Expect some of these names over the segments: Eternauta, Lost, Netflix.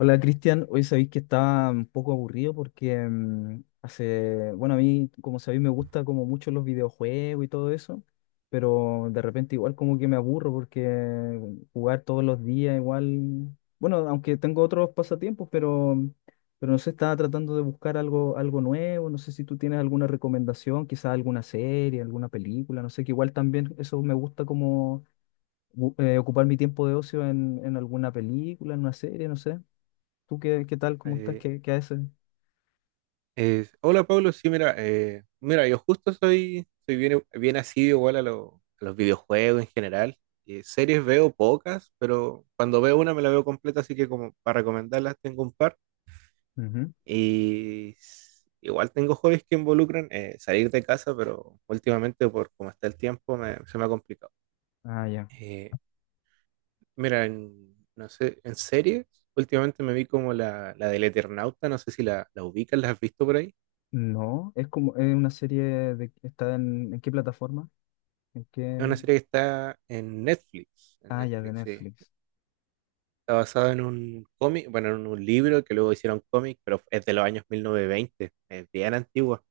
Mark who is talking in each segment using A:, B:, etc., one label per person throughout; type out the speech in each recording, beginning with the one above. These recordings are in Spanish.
A: Hola Cristian, hoy sabéis que estaba un poco aburrido porque bueno, a mí, como sabéis, me gusta como mucho los videojuegos y todo eso, pero de repente igual como que me aburro porque jugar todos los días igual, bueno, aunque tengo otros pasatiempos, pero, pero no sé, estaba tratando de buscar algo, nuevo, no sé si tú tienes alguna recomendación, quizás alguna serie, alguna película, no sé, que igual también eso me gusta como ocupar mi tiempo de ocio en, alguna película, en una serie, no sé. ¿Tú qué, tal? ¿Cómo estás?
B: Eh,
A: Qué, qué haces?
B: Hola Pablo, sí, mira, yo justo soy bien, bien asiduo igual a los videojuegos en general. Series veo pocas, pero cuando veo una me la veo completa, así que como para recomendarlas tengo un par.
A: Ujú.
B: Y igual tengo hobbies que involucran salir de casa, pero últimamente por cómo está el tiempo se me ha complicado.
A: Ah, ya.
B: Eh, Mira, no sé, en series, últimamente me vi como la del Eternauta, no sé si la ubicas, ¿la has visto por ahí?
A: No. Es como es una serie de está ¿en qué plataforma? ¿En
B: Es
A: qué?
B: una serie que está en Netflix. En
A: Ah, ya, de
B: Netflix, sí.
A: Netflix.
B: Está basada en un cómic, bueno, en un libro que luego hicieron cómic, pero es de los años 1920. Es bien antigua.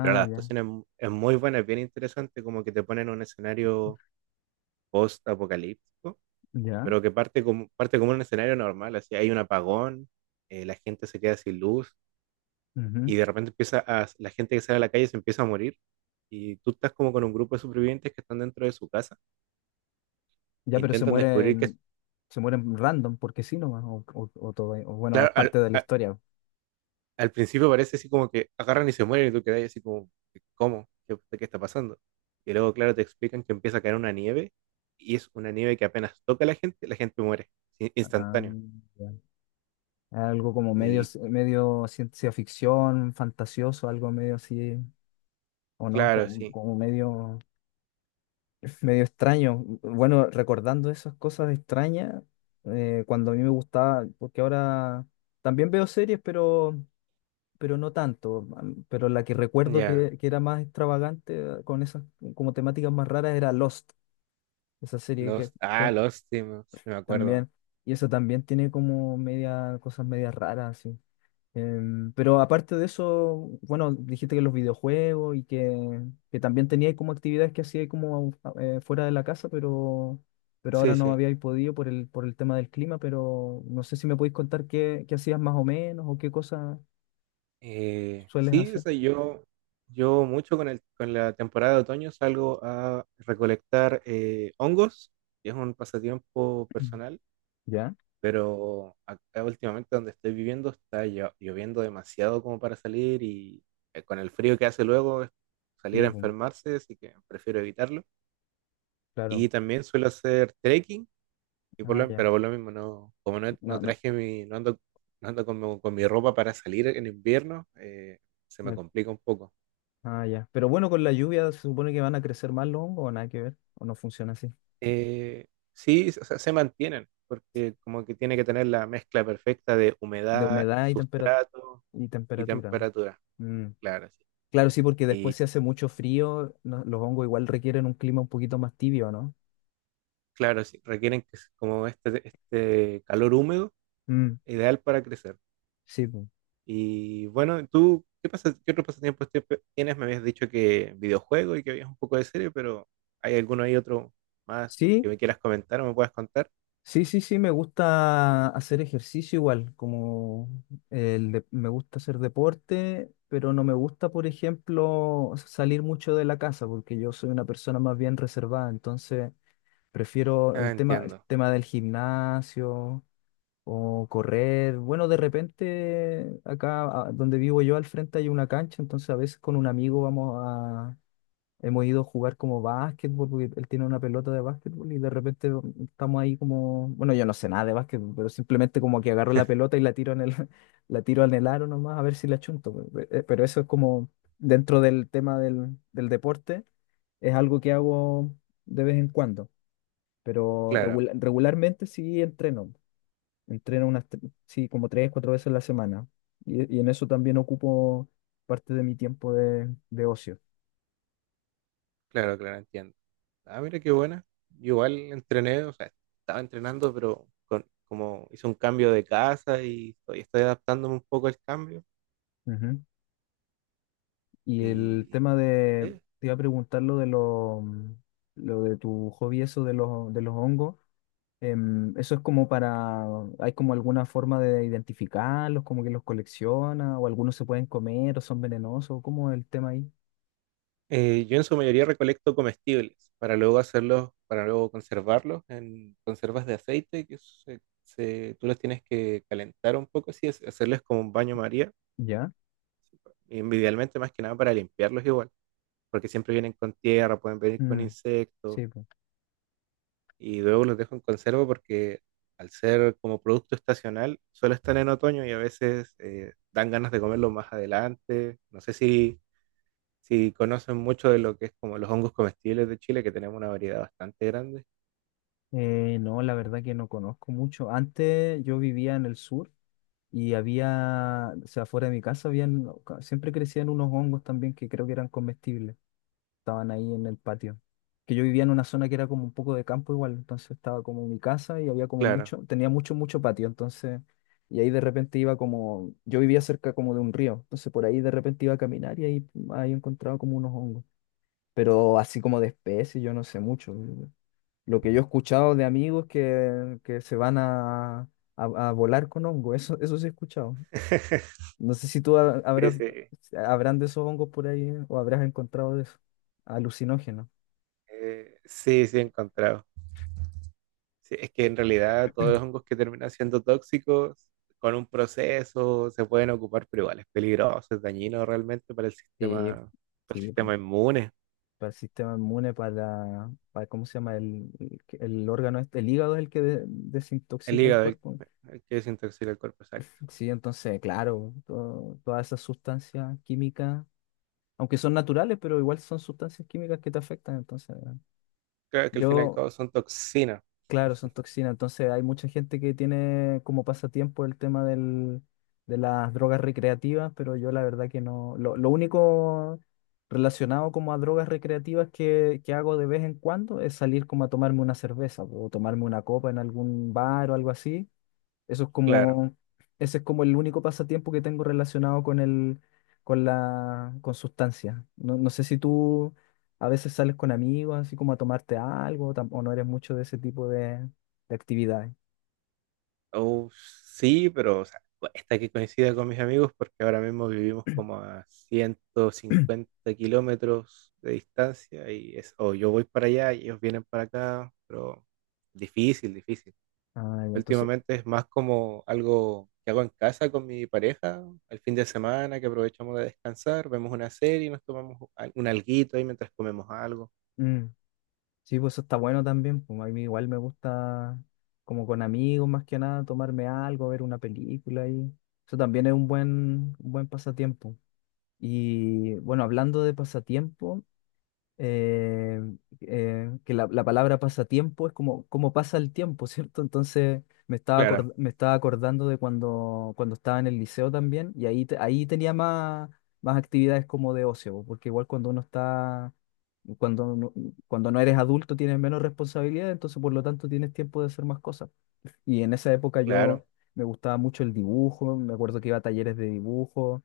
B: Pero la
A: ya.
B: adaptación es muy buena, es bien interesante, como que te ponen un escenario post-apocalíptico,
A: Ya.
B: pero que parte como un escenario normal. Así hay un apagón, la gente se queda sin luz
A: Ujú.
B: y de repente la gente que sale a la calle se empieza a morir y tú estás como con un grupo de supervivientes que están dentro de su casa,
A: Ya, pero se
B: intentan descubrir que,
A: mueren, se mueren random, porque sí nomás, o todo, o bueno, es
B: claro, al-
A: parte de la
B: a-
A: historia.
B: al principio parece así como que agarran y se mueren y tú quedas así como, ¿cómo? ¿Qué está pasando? Y luego, claro, te explican que empieza a caer una nieve y es una nieve que apenas toca a la gente muere, sí,
A: Ah,
B: instantáneo.
A: ya. Algo como medio,
B: Y
A: medio ciencia ficción, fantasioso, algo medio así, o no,
B: claro,
A: como,
B: sí,
A: como medio. Es medio extraño. Bueno, recordando esas cosas extrañas, cuando a mí me gustaba, porque ahora también veo series, pero, no tanto. Pero la que recuerdo
B: ya,
A: que era más extravagante, con esas como temáticas más raras, era Lost, esa serie
B: los
A: que,
B: Lost, ah,
A: que
B: Lost, sí me acuerdo.
A: también, y eso también tiene como media, cosas medias raras. Pero aparte de eso, bueno, dijiste que los videojuegos y que, también teníais como actividades que hacíais como fuera de la casa, pero,
B: Sí,
A: ahora no
B: sí.
A: habíais podido por el tema del clima, pero no sé si me podéis contar qué hacías más o menos o qué cosas sueles
B: Sí, o
A: hacer.
B: sea, yo mucho con la temporada de otoño salgo a recolectar hongos, que es un pasatiempo
A: Mm.
B: personal.
A: ¿Ya?
B: Pero acá últimamente donde estoy viviendo está lloviendo demasiado como para salir y con el frío que hace luego es salir
A: Sí,
B: a
A: pues,
B: enfermarse, así que prefiero evitarlo. Y
A: claro.
B: también suelo hacer trekking, y por
A: Ah,
B: lo-
A: ya.
B: pero por lo mismo no, como no,
A: No,
B: no
A: no,
B: traje no ando con mi ropa para salir en invierno, se
A: no
B: me
A: hay-
B: complica un poco.
A: Ah, ya. Pero bueno, con la lluvia se supone que van a crecer más los hongos o nada que ver, o no funciona así.
B: Eh, sí, o sea, se mantienen, porque como que tiene que tener la mezcla perfecta de
A: De
B: humedad,
A: humedad y tempera-
B: sustrato
A: y
B: y
A: temperatura.
B: temperatura,
A: ¿No?
B: claro, sí.
A: Claro, sí, porque después se hace mucho frío, los hongos igual requieren un clima un poquito más tibio, ¿no?
B: Claro, sí, requieren que es como este calor húmedo,
A: Mm,
B: ideal para crecer.
A: sí, po.
B: Y bueno, tú, ¿qué pasa, qué otro pasatiempo tienes? Me habías dicho que videojuego y que habías un poco de serie, pero ¿hay alguno ahí otro más
A: Sí,
B: que me quieras comentar o me puedas contar?
A: sí, sí, sí, me gusta hacer ejercicio igual, como me gusta hacer deporte, pero no me gusta, por ejemplo, salir mucho de la casa, porque yo soy una persona más bien reservada, entonces prefiero
B: Ah,
A: el tema, el
B: entiendo.
A: tema del gimnasio, o correr. Bueno, de repente acá donde vivo yo al frente hay una cancha, entonces a veces con un amigo vamos a. Hemos ido a jugar como básquetbol, porque él tiene una pelota de básquetbol y de repente estamos ahí como, bueno, yo no sé nada de básquetbol, pero simplemente como que agarro la pelota y la tiro en el, la tiro en el aro nomás a ver si la chunto. Pero eso es como dentro del tema del, deporte, es algo que hago de vez en cuando, pero
B: Claro,
A: regularmente sí entreno. Entreno Sí, como 3, 4 veces a la semana. Y en eso también ocupo parte de mi tiempo de, ocio.
B: claro, claro, entiendo. Ah, mira qué buena. Yo igual entrené, o sea, estaba entrenando, pero como hice un cambio de casa y estoy, estoy adaptándome un poco al cambio.
A: Ujú. Y el
B: Y
A: tema de,
B: eh,
A: te iba a preguntar lo de lo de tu hobby, eso de los hongos. Eso es como ¿hay como alguna forma de identificarlos, como que los colecciona, o algunos se pueden comer o son venenosos? ¿Cómo es el tema ahí?
B: Yo en su mayoría recolecto comestibles para luego hacerlos, para luego conservarlos en conservas de aceite que tú los tienes que calentar un poco, así, hacerles como un baño María,
A: ¿Ya?
B: y idealmente más que nada para limpiarlos igual, porque siempre vienen con tierra, pueden venir con
A: Mm,
B: insectos
A: sí, pues.
B: y luego los dejo en conserva porque al ser como producto estacional solo están en otoño y a veces dan ganas de comerlo más adelante. No sé si conocen mucho de lo que es como los hongos comestibles de Chile, que tenemos una variedad bastante grande,
A: No, la verdad que no conozco mucho. Antes yo vivía en el sur. Y había, o sea, fuera de mi casa, siempre crecían unos hongos también que creo que eran comestibles. Estaban ahí en el patio. Que yo vivía en una zona que era como un poco de campo igual, entonces estaba como mi casa y había
B: claro.
A: tenía mucho, mucho patio, entonces, y ahí de repente yo vivía cerca como de un río, entonces por ahí de repente iba a caminar y ahí, encontraba como unos hongos. Pero así como de especies, yo no sé mucho. Lo que yo he escuchado de amigos que, se van a volar con hongo, eso sí he escuchado. No sé si tú
B: Sí,
A: habrás,
B: sí,
A: habrán de esos hongos por ahí, ¿eh? O habrás encontrado de eso. Alucinógeno.
B: sí, sí, he encontrado. Sí, es que en realidad todos los hongos que terminan siendo tóxicos con un proceso se pueden ocupar, pero igual es peligroso, es dañino realmente
A: Sí,
B: para el
A: sí, po.
B: sistema inmune,
A: Para el sistema inmune, para, ¿cómo se llama? el órgano, el hígado es el que de-
B: el
A: desintoxica el
B: hígado, el,
A: cuerpo.
B: el que desintoxica el cuerpo, exacto.
A: Sí, entonces, claro, todas esas sustancias químicas, aunque son naturales, pero igual son sustancias químicas que te afectan. Entonces,
B: Claro que al fin y al
A: yo
B: cabo son toxinas,
A: Claro, son toxinas. Entonces hay mucha gente que tiene como pasatiempo el tema del, de las drogas recreativas, pero yo la verdad que no. Lo único relacionado como a drogas recreativas que, hago de vez en cuando es salir como a tomarme una cerveza o tomarme una copa en algún bar o algo así. Eso es
B: claro.
A: como, ese es como el único pasatiempo que tengo relacionado con el, con sustancia. No, no sé si tú a veces sales con amigos, así como a tomarte algo, o no eres mucho de ese tipo de, actividades.
B: Oh, sí, pero o sea, cuesta que coincida con mis amigos porque ahora mismo vivimos como a ciento cincuenta kilómetros de distancia y es, o yo voy para allá y ellos vienen para acá, pero difícil, difícil.
A: Ah, ya, entonces,
B: Últimamente es más como algo que hago en casa con mi pareja, al fin de semana que aprovechamos de descansar, vemos una serie, nos tomamos un alguito ahí mientras comemos algo.
A: mm, sí, pues eso está bueno también. Pues a mí igual me gusta, como con amigos más que nada, tomarme algo, ver una película y eso también es un buen, pasatiempo. Y bueno, hablando de pasatiempo, eh, que la, palabra pasatiempo es como pasa el tiempo, ¿cierto? Entonces
B: Claro,
A: me estaba acordando de cuando, estaba en el liceo también y ahí tenía más actividades como de ocio, porque igual cuando uno está, cuando, no- cuando no eres adulto tienes menos responsabilidad, entonces por lo tanto tienes tiempo de hacer más cosas. Y en esa época
B: claro,
A: yo me gustaba mucho el dibujo, me acuerdo que iba a talleres de dibujo,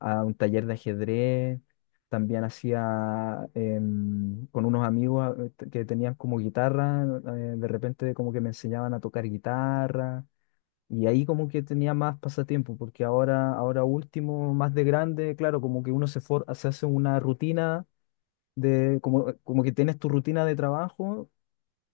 A: a un taller de ajedrez, también hacía con unos amigos que tenían como guitarra, de repente como que me enseñaban a tocar guitarra y ahí como que tenía más pasatiempo, porque ahora último, más de grande, claro, como que uno se hace una rutina como que tienes tu rutina de trabajo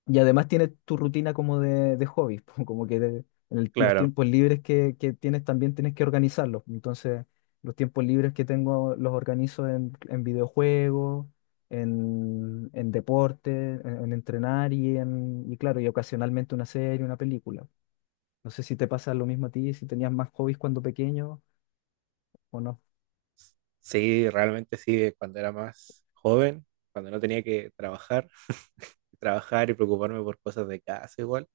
A: y además tienes tu rutina como de, hobbies, como que de- en el- los
B: claro.
A: tiempos libres que tienes también tienes que organizarlos. Entonces, los tiempos libres que tengo los organizo en, videojuegos, en, deporte, en entrenar y claro, y ocasionalmente una serie, una película. No sé si te pasa lo mismo a ti, si tenías más hobbies cuando pequeño o no.
B: Sí, realmente sí, cuando era más joven, cuando no tenía que trabajar, trabajar y preocuparme por cosas de casa igual,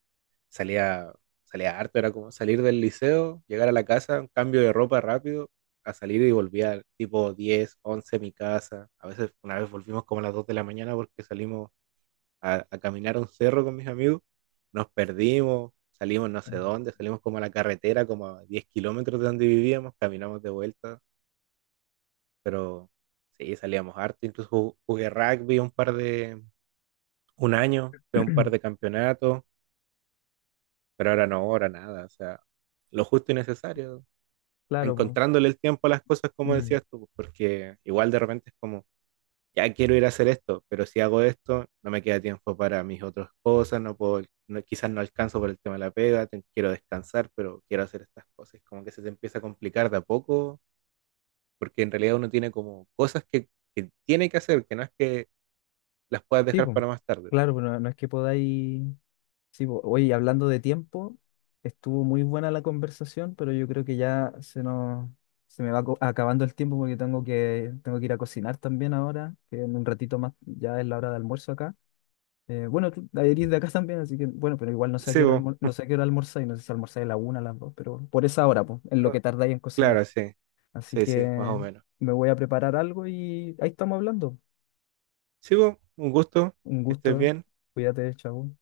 B: salía, salía harto, era como salir del liceo, llegar a la casa, un cambio de ropa rápido, a salir y volvía tipo 10, 11 a mi casa. A veces una vez volvimos como a las 2 de la mañana porque salimos a caminar a un cerro con mis amigos, nos perdimos, salimos no sé dónde, salimos como a la carretera, como a 10 kilómetros de donde vivíamos, caminamos de vuelta pero sí, salíamos harto, incluso jugué rugby un año, fue un par de campeonatos, pero ahora no, ahora nada, o sea, lo justo y necesario,
A: Claro, pues.
B: encontrándole el tiempo a las cosas como
A: Mm.
B: decías tú, porque igual de repente es como, ya quiero ir a hacer esto, pero si hago esto, no me queda tiempo para mis otras cosas, no puedo, quizás no alcanzo por el tema de la pega, quiero descansar, pero quiero hacer estas cosas, es como que se te empieza a complicar de a poco, porque en realidad uno tiene como cosas que tiene que hacer, que no es que las puedas
A: Sí,
B: dejar
A: pues.
B: para más tarde.
A: Claro, pues no, no es que podáis. Sí, po. Oye, y hablando de tiempo, estuvo muy buena la conversación, pero yo creo que ya se nos, se me va acabando el tiempo porque tengo que, ir a cocinar también ahora, que en un ratito más ya es la hora de almuerzo acá. Bueno, tú eres de acá también, así que bueno, pero igual no sé a qué
B: Sí,
A: hora
B: bo,
A: almor- no sé a qué hora almorzáis, no sé si almorzáis a la 1, a las 2, pero por esa hora, pues, en lo que tardáis en cocinar.
B: claro, sí,
A: Así
B: sí, sí, más
A: que
B: o menos.
A: me voy a preparar algo y ahí estamos hablando.
B: Sí, bo, un gusto,
A: Un
B: que estés
A: gusto, ¿eh?
B: bien.
A: Cuídate, chao.